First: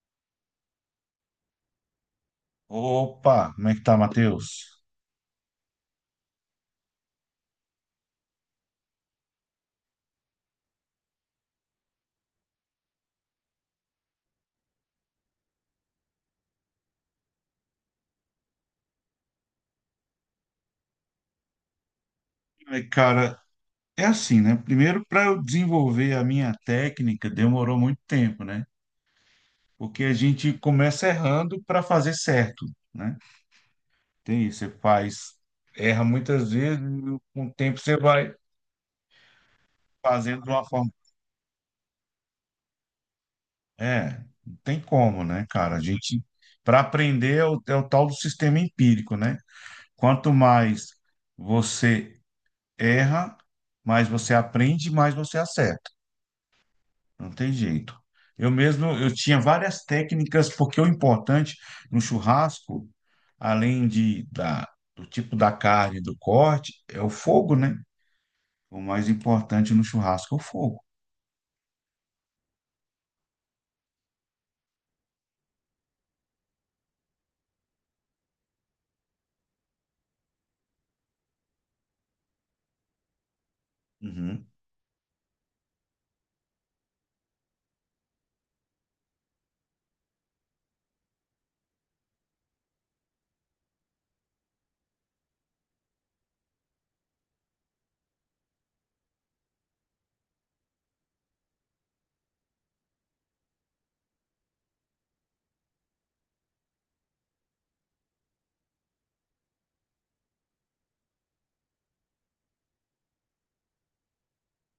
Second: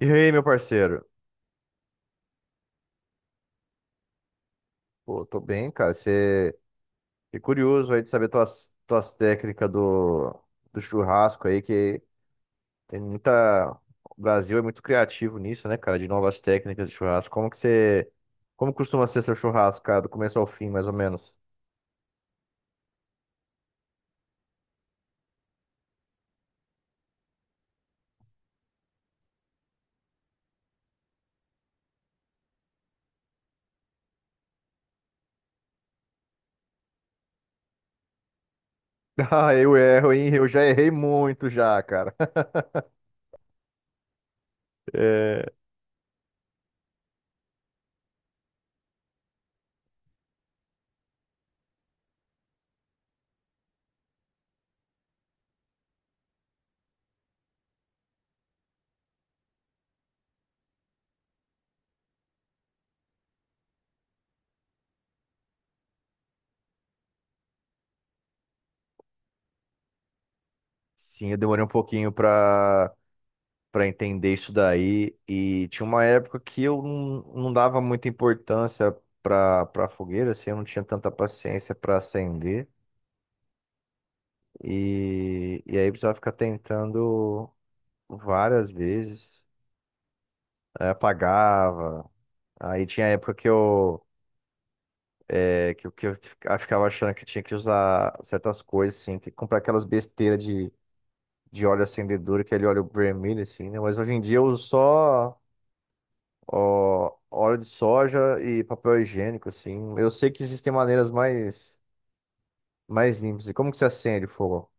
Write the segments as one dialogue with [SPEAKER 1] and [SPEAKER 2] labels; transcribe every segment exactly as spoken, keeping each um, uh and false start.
[SPEAKER 1] E aí, meu parceiro?
[SPEAKER 2] Opa, como é que tá, Matheus?
[SPEAKER 1] Pô, tô bem, cara. Você é curioso aí de saber tuas, tuas técnicas do, do churrasco aí, que tem muita. O Brasil é muito criativo nisso, né, cara? De novas técnicas de churrasco. Como que você. Como costuma ser seu churrasco, cara, do começo ao fim, mais ou menos?
[SPEAKER 2] É, Cara, é assim, né? Primeiro, para eu desenvolver a minha técnica, demorou muito tempo, né? Porque a gente começa errando para fazer certo, né? Tem isso, você faz, erra muitas vezes, e com o tempo você vai
[SPEAKER 1] Ah, eu erro, hein?
[SPEAKER 2] fazendo
[SPEAKER 1] Eu
[SPEAKER 2] de
[SPEAKER 1] já
[SPEAKER 2] uma
[SPEAKER 1] errei
[SPEAKER 2] forma.
[SPEAKER 1] muito já, cara.
[SPEAKER 2] É, não tem como,
[SPEAKER 1] É.
[SPEAKER 2] né, cara? A gente, para aprender, é o, é o tal do sistema empírico, né? Quanto mais você erra, mais você aprende, mais você acerta. Não tem jeito. Eu mesmo, eu tinha várias técnicas, porque o importante no churrasco, além de, da, do tipo da carne, do corte, é o fogo, né? O mais importante no churrasco é o fogo.
[SPEAKER 1] Sim, eu demorei um pouquinho pra para entender isso daí. E tinha uma época que eu não, não dava muita importância para para fogueira, assim, eu não tinha tanta paciência para acender.
[SPEAKER 2] Uhum.
[SPEAKER 1] E, e aí precisava ficar tentando várias vezes. Aí apagava. Aí tinha época que eu. É, que, eu- que eu fica- ficava achando que tinha que usar certas coisas, assim, que comprar aquelas besteiras de, de óleo acendedor, aquele óleo vermelho, assim, né? Mas hoje em dia eu uso só ó, óleo de soja e papel higiênico, assim. Eu sei que existem maneiras mais, mais limpas. E como que você acende o fogo?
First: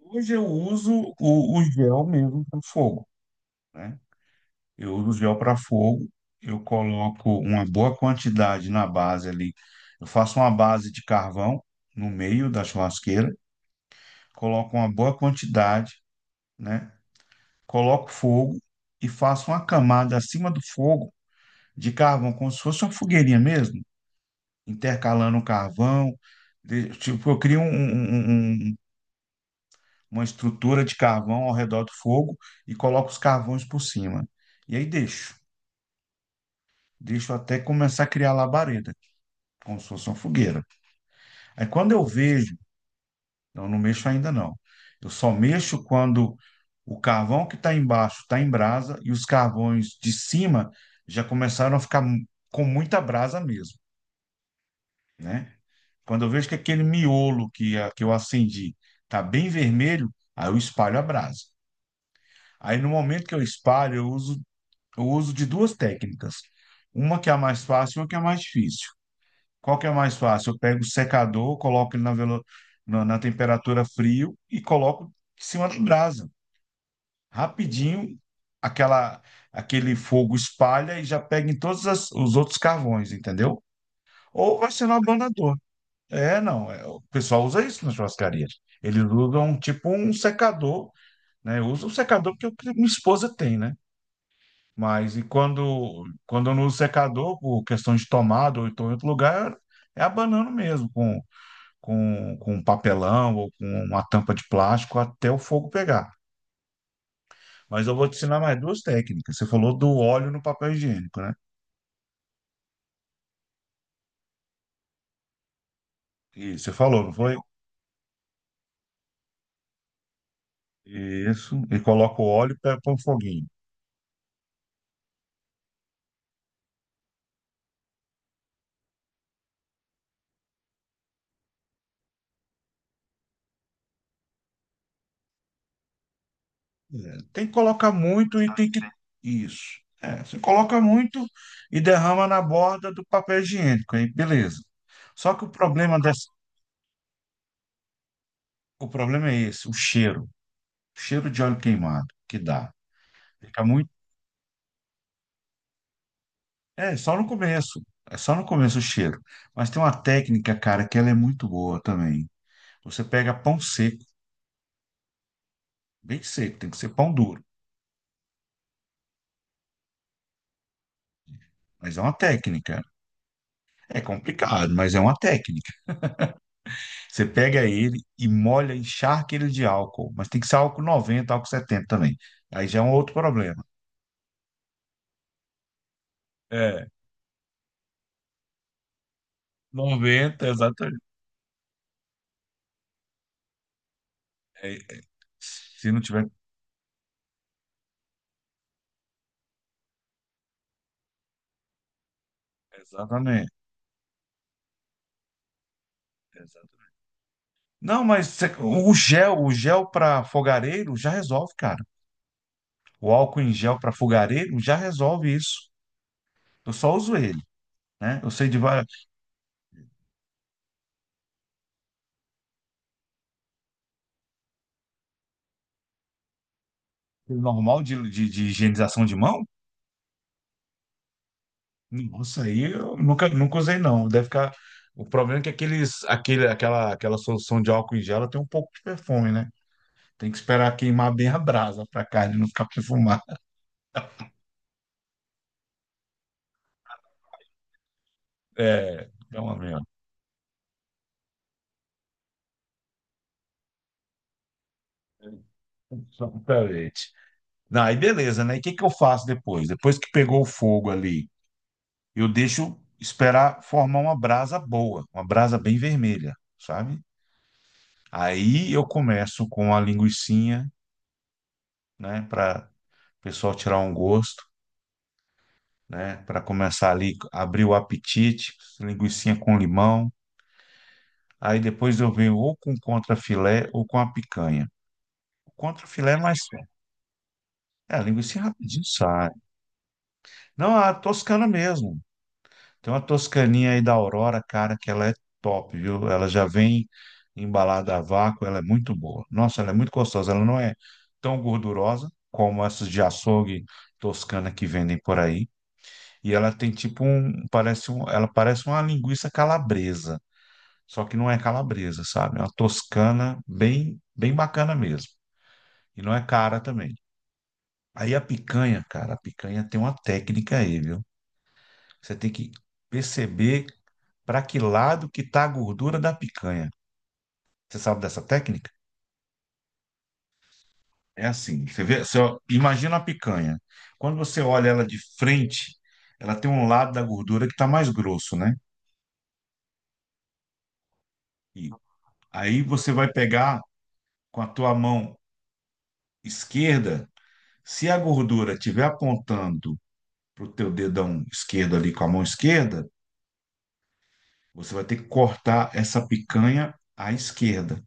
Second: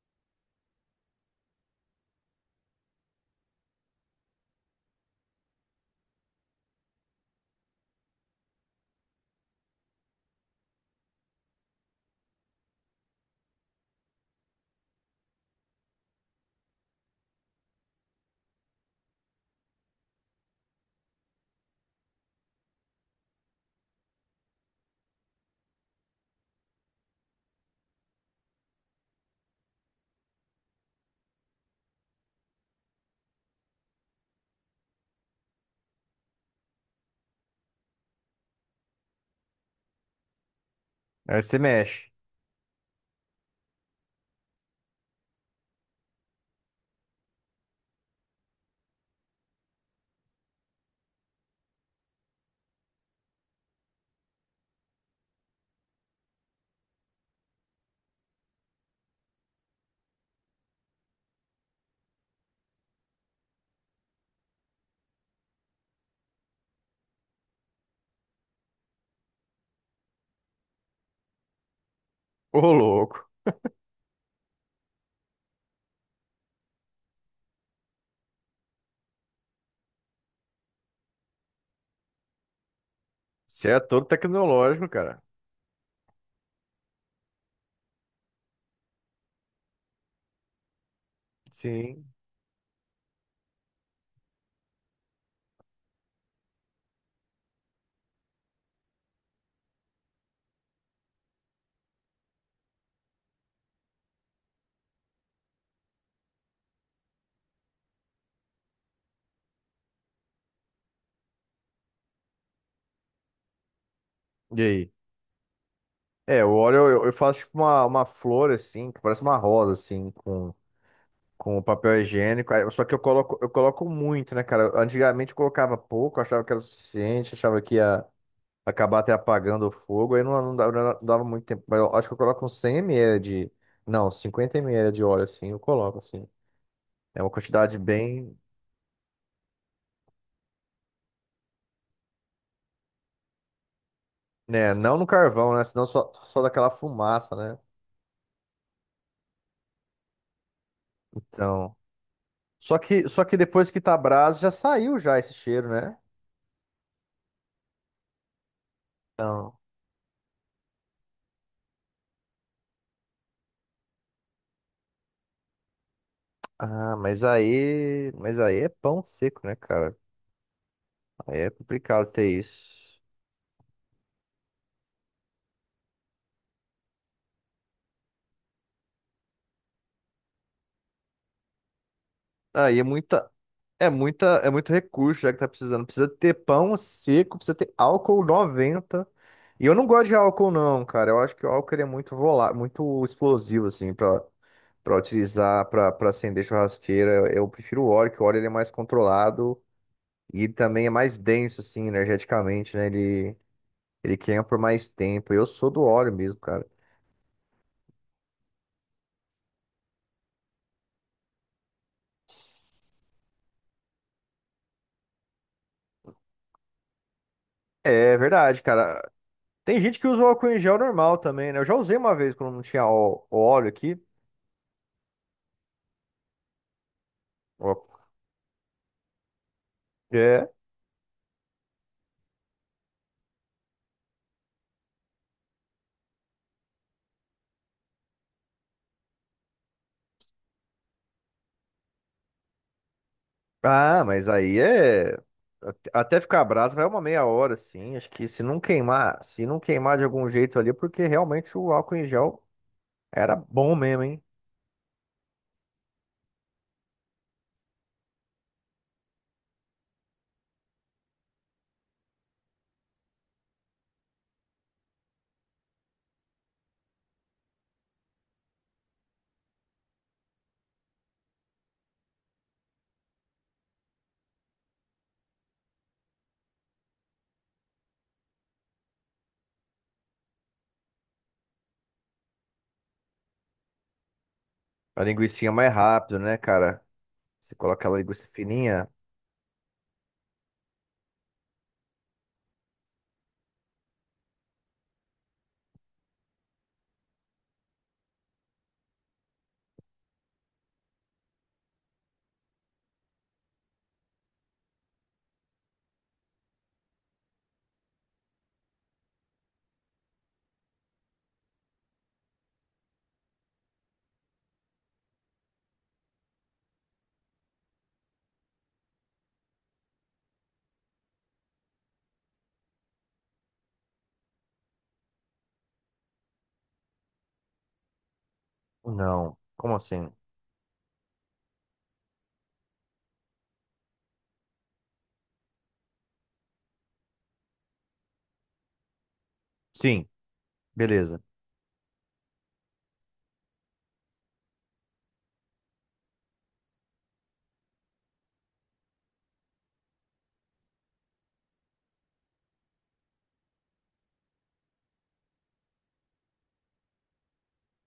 [SPEAKER 2] Hoje eu uso o, o gel mesmo para fogo, né? Eu uso o gel para fogo, eu coloco uma boa quantidade na base ali. Eu faço uma base de carvão no meio da churrasqueira, coloco uma boa quantidade, né? Coloco fogo e faço uma camada acima do fogo de carvão, como se fosse uma fogueirinha mesmo, intercalando o carvão. de- Tipo, eu crio um- um- um- um, um, uma estrutura de carvão ao redor do fogo e coloco os carvões por cima. E aí deixo, deixo até começar a criar labareda, como se fosse uma fogueira.
[SPEAKER 1] Aí você
[SPEAKER 2] Aí quando eu
[SPEAKER 1] mexe.
[SPEAKER 2] vejo. Não, não mexo ainda não. Eu só mexo quando o carvão que está embaixo está em brasa e os carvões de cima já começaram a ficar mu- com muita brasa mesmo, né? Quando eu vejo que aquele miolo que, a- que eu acendi está bem vermelho, aí eu espalho a brasa. Aí no momento que eu espalho, eu uso, eu uso de duas técnicas. Uma que é a mais fácil e uma que é a mais difícil. Qual que é a mais fácil? Eu pego o secador, coloco ele na, velo-
[SPEAKER 1] Ô,
[SPEAKER 2] na na
[SPEAKER 1] louco.
[SPEAKER 2] temperatura frio e coloco em cima da brasa. Rapidinho, aquela, aquele fogo espalha e já pega em todos as- os outros carvões, entendeu?
[SPEAKER 1] Você é todo
[SPEAKER 2] Ou vai ser
[SPEAKER 1] tecnológico,
[SPEAKER 2] no
[SPEAKER 1] cara.
[SPEAKER 2] abanador. É, não. é, O pessoal usa isso na churrascaria. Eles usam tipo um secador, né? Usa um
[SPEAKER 1] Sim.
[SPEAKER 2] secador porque o que minha esposa tem, né? Mas e quando, quando eu não uso secador, por questão de tomada ou então em outro lugar, é abanando mesmo, com, com, com papelão ou com uma tampa de plástico até o fogo pegar. Mas eu vou te ensinar mais duas técnicas. Você falou do óleo no papel higiênico, né?
[SPEAKER 1] E aí? É, o
[SPEAKER 2] E você
[SPEAKER 1] óleo
[SPEAKER 2] falou,
[SPEAKER 1] eu, eu
[SPEAKER 2] não foi?
[SPEAKER 1] faço tipo uma, uma flor, assim, que parece uma rosa, assim, com,
[SPEAKER 2] Isso.
[SPEAKER 1] com
[SPEAKER 2] E
[SPEAKER 1] papel
[SPEAKER 2] coloca o
[SPEAKER 1] higiênico.
[SPEAKER 2] óleo
[SPEAKER 1] Aí-
[SPEAKER 2] para
[SPEAKER 1] só que
[SPEAKER 2] um
[SPEAKER 1] eu coloco,
[SPEAKER 2] foguinho.
[SPEAKER 1] eu coloco muito, né, cara? Antigamente eu colocava pouco, achava que era o suficiente, achava que ia acabar até apagando o fogo, aí não, não dava, não dava muito tempo. Mas eu acho que eu coloco uns cem mililitros de. Não, cinquenta mililitros de óleo, assim, eu coloco, assim.
[SPEAKER 2] É,
[SPEAKER 1] É uma
[SPEAKER 2] tem que
[SPEAKER 1] quantidade
[SPEAKER 2] colocar
[SPEAKER 1] bem.
[SPEAKER 2] muito e tem que. Isso. É, você coloca muito e derrama na borda do papel higiênico, aí beleza.
[SPEAKER 1] Né, não no
[SPEAKER 2] Só que o
[SPEAKER 1] carvão, né? Senão
[SPEAKER 2] problema
[SPEAKER 1] só,
[SPEAKER 2] dessa...
[SPEAKER 1] só daquela fumaça, né?
[SPEAKER 2] o problema é esse, o cheiro. O cheiro de óleo
[SPEAKER 1] Então.
[SPEAKER 2] queimado que dá.
[SPEAKER 1] Só que, só que
[SPEAKER 2] Fica
[SPEAKER 1] depois que
[SPEAKER 2] muito.
[SPEAKER 1] tá a brasa, já saiu já esse cheiro, né?
[SPEAKER 2] É, só no começo. É só no começo o cheiro.
[SPEAKER 1] Então.
[SPEAKER 2] Mas tem uma técnica, cara, que ela é muito boa também. Você pega pão seco. Bem seco, tem que ser
[SPEAKER 1] Ah,
[SPEAKER 2] pão
[SPEAKER 1] mas
[SPEAKER 2] duro.
[SPEAKER 1] aí. Mas aí é pão seco, né, cara? Aí é
[SPEAKER 2] Mas é
[SPEAKER 1] complicado
[SPEAKER 2] uma
[SPEAKER 1] ter
[SPEAKER 2] técnica.
[SPEAKER 1] isso.
[SPEAKER 2] É complicado, mas é uma técnica. Você pega ele e molha, encharca ele de álcool. Mas tem que ser álcool noventa, álcool setenta também. Aí
[SPEAKER 1] Aí
[SPEAKER 2] já
[SPEAKER 1] é
[SPEAKER 2] é um outro
[SPEAKER 1] muita.
[SPEAKER 2] problema.
[SPEAKER 1] É muita, é muito recurso já que tá precisando. Precisa ter pão
[SPEAKER 2] É,
[SPEAKER 1] seco, precisa ter álcool noventa. E eu não gosto de
[SPEAKER 2] noventa
[SPEAKER 1] álcool não,
[SPEAKER 2] exatamente.
[SPEAKER 1] cara. Eu acho que o álcool ele é muito volá, muito explosivo assim para
[SPEAKER 2] É,
[SPEAKER 1] para
[SPEAKER 2] é,
[SPEAKER 1] utilizar para
[SPEAKER 2] se não
[SPEAKER 1] para
[SPEAKER 2] tiver.
[SPEAKER 1] acender churrasqueira. Eu prefiro o óleo, que o óleo ele é mais controlado e ele também é mais denso assim energeticamente, né? Ele
[SPEAKER 2] Exatamente.
[SPEAKER 1] ele queima por mais tempo. Eu sou do óleo mesmo, cara.
[SPEAKER 2] Exatamente. Não, mas você- o gel, o gel para fogareiro já resolve, cara. O álcool em gel para fogareiro já resolve isso. Eu só uso ele,
[SPEAKER 1] É
[SPEAKER 2] né? Eu sei de
[SPEAKER 1] verdade,
[SPEAKER 2] várias,
[SPEAKER 1] cara. Tem gente que usa o álcool em gel normal também, né? Eu já usei uma vez quando não tinha ó- óleo aqui. Ó.
[SPEAKER 2] normal de, de de higienização de mão.
[SPEAKER 1] É.
[SPEAKER 2] Nossa, aí eu nunca, nunca usei, não. Deve ficar. O problema é que aqueles, aquele, aquela, aquela solução de álcool em gel, ela tem um pouco de perfume, né? Tem que esperar queimar bem a brasa para a carne não ficar perfumada.
[SPEAKER 1] Ah, mas aí é. Até até ficar brasa vai uma meia hora, assim. Acho que se não
[SPEAKER 2] É, é
[SPEAKER 1] queimar, se
[SPEAKER 2] pelo
[SPEAKER 1] não
[SPEAKER 2] menos.
[SPEAKER 1] queimar de algum jeito ali, porque realmente o álcool em gel era bom mesmo, hein?
[SPEAKER 2] Exatamente. Não, aí beleza, né? E o que que eu faço depois? Depois que pegou o fogo ali, eu deixo esperar formar uma brasa boa, uma brasa bem vermelha, sabe? Aí eu começo com a linguicinha, né? Para o pessoal tirar um gosto, né? Para começar ali, abrir o apetite, linguicinha com limão. Aí depois eu venho ou com contrafilé ou com a picanha.
[SPEAKER 1] A linguicinha
[SPEAKER 2] O
[SPEAKER 1] é mais
[SPEAKER 2] contrafilé é
[SPEAKER 1] rápido, né,
[SPEAKER 2] mais.
[SPEAKER 1] cara? Você coloca
[SPEAKER 2] É,
[SPEAKER 1] aquela
[SPEAKER 2] a
[SPEAKER 1] linguiça
[SPEAKER 2] linguiça rapidinho
[SPEAKER 1] fininha?
[SPEAKER 2] sai. Não, a toscana mesmo. Tem uma toscaninha aí da Aurora, cara, que ela é top, viu? Ela já vem embalada a vácuo, ela é muito boa. Nossa, ela é muito gostosa. Ela não é tão gordurosa como essas de açougue toscana que vendem por aí. E ela tem tipo um, parece um, ela parece uma linguiça calabresa. Só que não é calabresa, sabe? É uma toscana bem, bem bacana mesmo. E não é cara também. Aí a picanha, cara, a picanha tem uma técnica aí, viu? Você tem que perceber para que lado que tá a gordura da picanha. Você sabe dessa técnica?
[SPEAKER 1] Não. Como assim?
[SPEAKER 2] É assim, você vê, você ó, imagina a picanha. Quando você olha ela de frente, ela tem um lado da gordura que tá mais grosso, né?
[SPEAKER 1] Sim, beleza.
[SPEAKER 2] E aí você vai pegar com a tua mão esquerda, se a gordura estiver apontando para o teu dedão esquerdo ali com a mão esquerda, você vai ter que cortar essa picanha à esquerda,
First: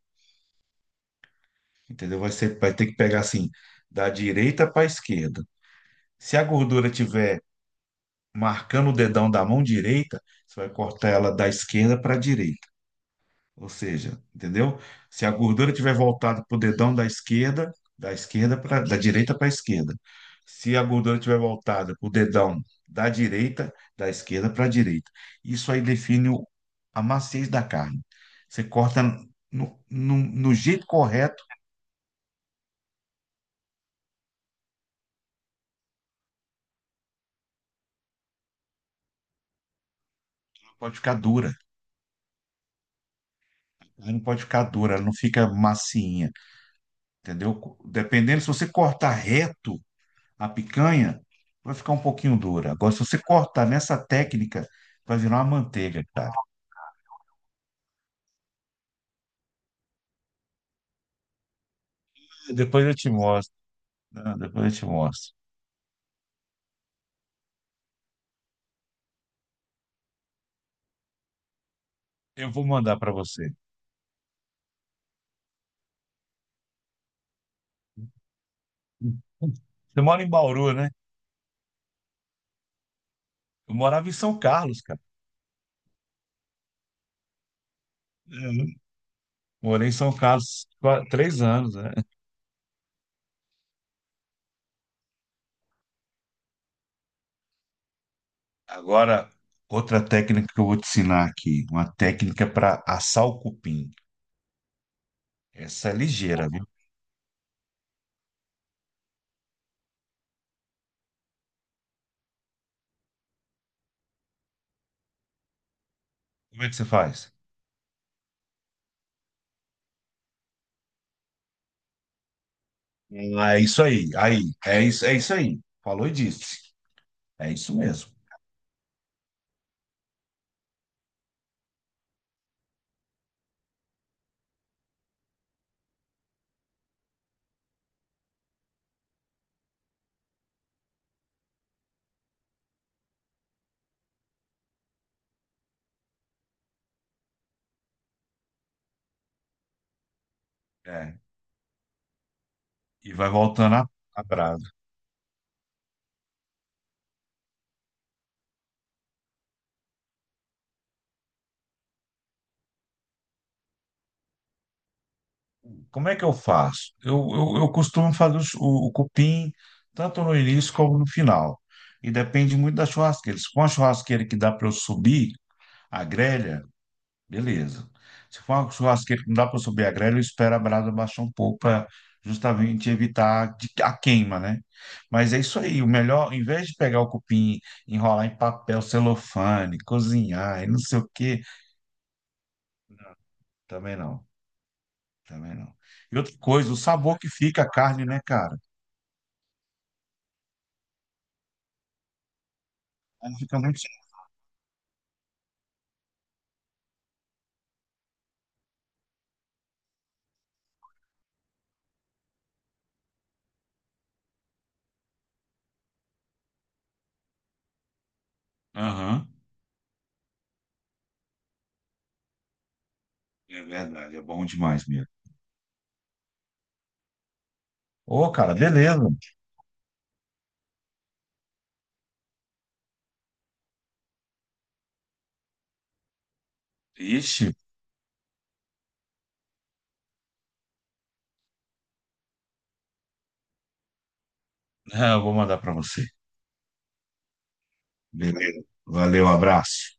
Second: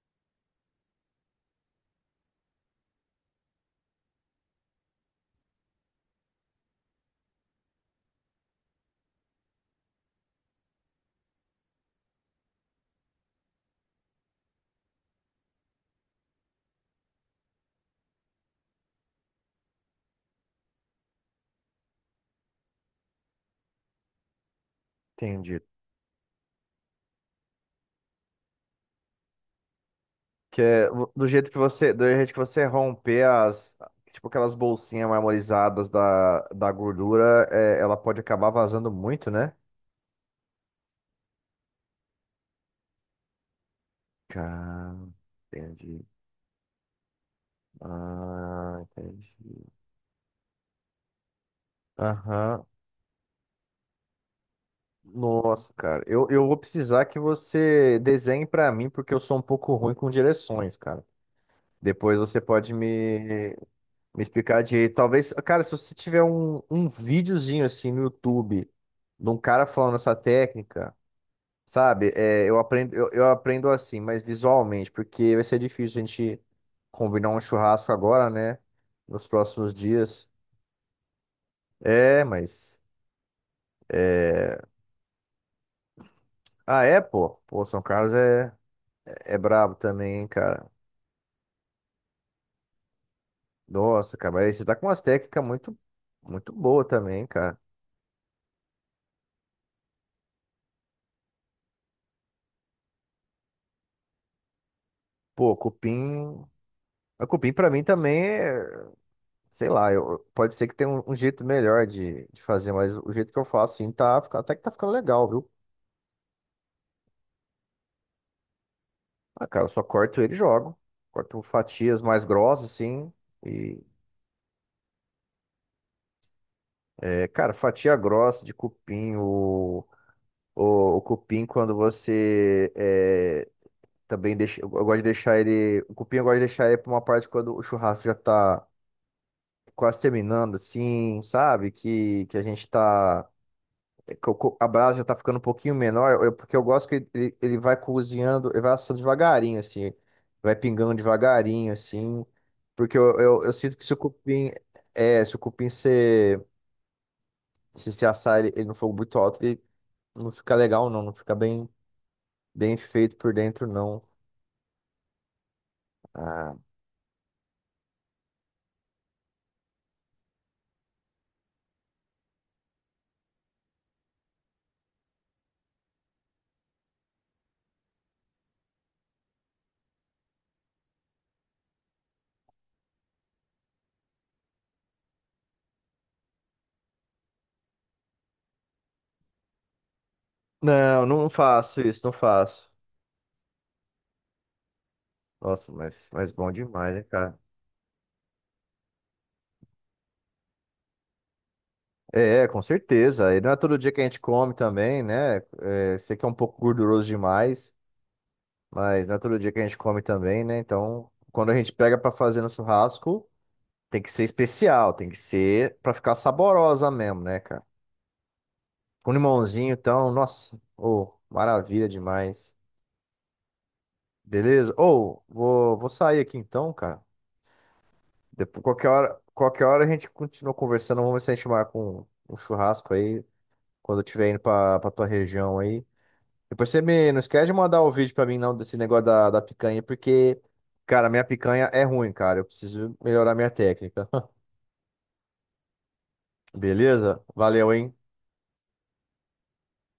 [SPEAKER 2] entendeu? Vai ser, vai ter que pegar assim, da direita para a esquerda. Se a gordura tiver marcando o dedão da mão direita, você vai cortar ela da esquerda para a direita. Ou seja, entendeu? Se a gordura tiver voltada para o dedão da esquerda, da esquerda para da direita para a esquerda. Se a gordura tiver voltada para o dedão da direita, da esquerda para a direita.
[SPEAKER 1] Entendi.
[SPEAKER 2] Isso aí define o- a maciez da carne. Você corta no, no, no
[SPEAKER 1] Que
[SPEAKER 2] jeito
[SPEAKER 1] é vo- do
[SPEAKER 2] correto,
[SPEAKER 1] jeito que você, do jeito que você romper as, tipo aquelas bolsinhas marmorizadas da, da gordura, é, ela pode acabar vazando muito, né?
[SPEAKER 2] ela pode ficar dura. Ela não pode ficar
[SPEAKER 1] Cara,
[SPEAKER 2] dura, ela não fica
[SPEAKER 1] entendi.
[SPEAKER 2] macinha, entendeu? Dependendo, se você
[SPEAKER 1] Ah,
[SPEAKER 2] cortar
[SPEAKER 1] entendi.
[SPEAKER 2] reto, a picanha, vai ficar um pouquinho
[SPEAKER 1] Aham.
[SPEAKER 2] dura. Agora, se você cortar nessa técnica, vai virar uma
[SPEAKER 1] Nossa, cara.
[SPEAKER 2] manteiga,
[SPEAKER 1] Eu,
[SPEAKER 2] cara.
[SPEAKER 1] eu vou precisar que você desenhe pra mim, porque eu sou um pouco ruim com direções, cara. Depois você pode
[SPEAKER 2] Depois eu te
[SPEAKER 1] me,
[SPEAKER 2] mostro,
[SPEAKER 1] me
[SPEAKER 2] né?
[SPEAKER 1] explicar
[SPEAKER 2] Depois eu te
[SPEAKER 1] de. Talvez.
[SPEAKER 2] mostro.
[SPEAKER 1] Cara, se você tiver um, um videozinho assim no YouTube de um cara falando essa técnica, sabe? É,
[SPEAKER 2] Eu
[SPEAKER 1] eu
[SPEAKER 2] vou
[SPEAKER 1] aprendo,
[SPEAKER 2] mandar
[SPEAKER 1] eu,
[SPEAKER 2] para
[SPEAKER 1] eu
[SPEAKER 2] você.
[SPEAKER 1] aprendo assim, mas visualmente, porque vai ser difícil a gente combinar um churrasco agora, né? Nos próximos
[SPEAKER 2] Você mora
[SPEAKER 1] dias.
[SPEAKER 2] em Bauru, né?
[SPEAKER 1] É, mas.
[SPEAKER 2] Eu morava em São Carlos, cara.
[SPEAKER 1] Ah, é, pô? Pô, São Carlos é,
[SPEAKER 2] Uhum.
[SPEAKER 1] é brabo
[SPEAKER 2] Morei em São
[SPEAKER 1] também, hein, cara.
[SPEAKER 2] Carlos qua- três anos, né?
[SPEAKER 1] Nossa, cara, mas você tá com umas técnicas muito, muito boa também, cara.
[SPEAKER 2] Agora, outra técnica que eu vou te ensinar aqui, uma técnica para assar o cupim.
[SPEAKER 1] Pô,
[SPEAKER 2] Essa é
[SPEAKER 1] cupim.
[SPEAKER 2] ligeira, viu?
[SPEAKER 1] A cupim pra mim também é, sei lá, eu, pode ser que tenha um, um jeito melhor de, de fazer, mas o jeito que eu faço assim tá, fica- até que tá ficando legal, viu?
[SPEAKER 2] Como é que você faz?
[SPEAKER 1] Ah, cara, eu só corto ele e jogo. Corto fatias mais grossas, assim.
[SPEAKER 2] Ah, é
[SPEAKER 1] E,
[SPEAKER 2] isso aí, aí, é isso, é isso aí. Falou e disse.
[SPEAKER 1] é,
[SPEAKER 2] É
[SPEAKER 1] cara,
[SPEAKER 2] isso
[SPEAKER 1] fatia
[SPEAKER 2] mesmo.
[SPEAKER 1] grossa de cupim, o, o, o cupim quando você. É, também deixo, eu gosto de deixar ele. O cupim eu gosto de deixar ele pra uma parte quando o churrasco já tá quase terminando, assim, sabe? Que, que a gente tá. Que o co- a brasa já tá ficando um pouquinho menor, eu- porque eu gosto que ele, ele vai cozinhando, ele vai assando devagarinho, assim. Vai pingando
[SPEAKER 2] É.
[SPEAKER 1] devagarinho, assim. Porque
[SPEAKER 2] E
[SPEAKER 1] eu,
[SPEAKER 2] vai
[SPEAKER 1] eu, eu
[SPEAKER 2] voltando
[SPEAKER 1] sinto que
[SPEAKER 2] a,
[SPEAKER 1] se o
[SPEAKER 2] a
[SPEAKER 1] cupim.
[SPEAKER 2] brasa.
[SPEAKER 1] É, se o cupim se, se, se assar ele, ele no fogo muito alto, ele não fica legal, não. Não fica bem, bem feito por dentro, não.
[SPEAKER 2] Como é que eu
[SPEAKER 1] Ah.
[SPEAKER 2] faço? Eu, eu, eu costumo fazer os- o, o cupim tanto no início como no final. E depende muito da churrasqueira. Se for uma churrasqueira que dá para eu subir a grelha, beleza. Se for uma churrasqueira que não dá para eu subir a grelha, eu espero a brasa baixar um pouco para justamente evitar de- a queima, né? Mas é isso aí. O melhor, em vez de pegar o cupim, enrolar em papel celofane, cozinhar e não sei
[SPEAKER 1] Não,
[SPEAKER 2] o
[SPEAKER 1] não
[SPEAKER 2] quê,
[SPEAKER 1] faço isso, não faço.
[SPEAKER 2] também não. Também
[SPEAKER 1] Nossa,
[SPEAKER 2] não.
[SPEAKER 1] mas,
[SPEAKER 2] E
[SPEAKER 1] mas
[SPEAKER 2] outra
[SPEAKER 1] bom
[SPEAKER 2] coisa, o
[SPEAKER 1] demais, né,
[SPEAKER 2] sabor que
[SPEAKER 1] cara?
[SPEAKER 2] fica a carne, né, cara?
[SPEAKER 1] É, é, com certeza.
[SPEAKER 2] Ela
[SPEAKER 1] E não é
[SPEAKER 2] fica
[SPEAKER 1] todo
[SPEAKER 2] muito.
[SPEAKER 1] dia que a gente come também, né? É, sei que é um pouco gorduroso demais, mas não é todo dia que a gente come também, né? Então, quando a gente pega pra fazer no churrasco, tem que ser especial, tem que ser pra ficar saborosa mesmo, né, cara? Com
[SPEAKER 2] Aham,
[SPEAKER 1] limãozinho, então, nossa, ô, maravilha demais.
[SPEAKER 2] é verdade, é bom
[SPEAKER 1] Beleza?
[SPEAKER 2] demais mesmo.
[SPEAKER 1] Ou, vou, vou sair aqui então, cara.
[SPEAKER 2] Ô, cara,
[SPEAKER 1] Depois, qualquer
[SPEAKER 2] beleza.
[SPEAKER 1] hora, qualquer hora a gente continua conversando, vamos ver se a gente marca um, um churrasco aí. Quando eu estiver indo pra, pra tua região aí. Depois você me, não esquece
[SPEAKER 2] Ixi,
[SPEAKER 1] de mandar o vídeo pra mim, não, desse negócio da, da picanha, porque, cara, minha picanha é ruim, cara. Eu preciso melhorar minha técnica.
[SPEAKER 2] eu vou mandar pra você.
[SPEAKER 1] Beleza? Valeu, hein?
[SPEAKER 2] Beleza. Valeu, abraço.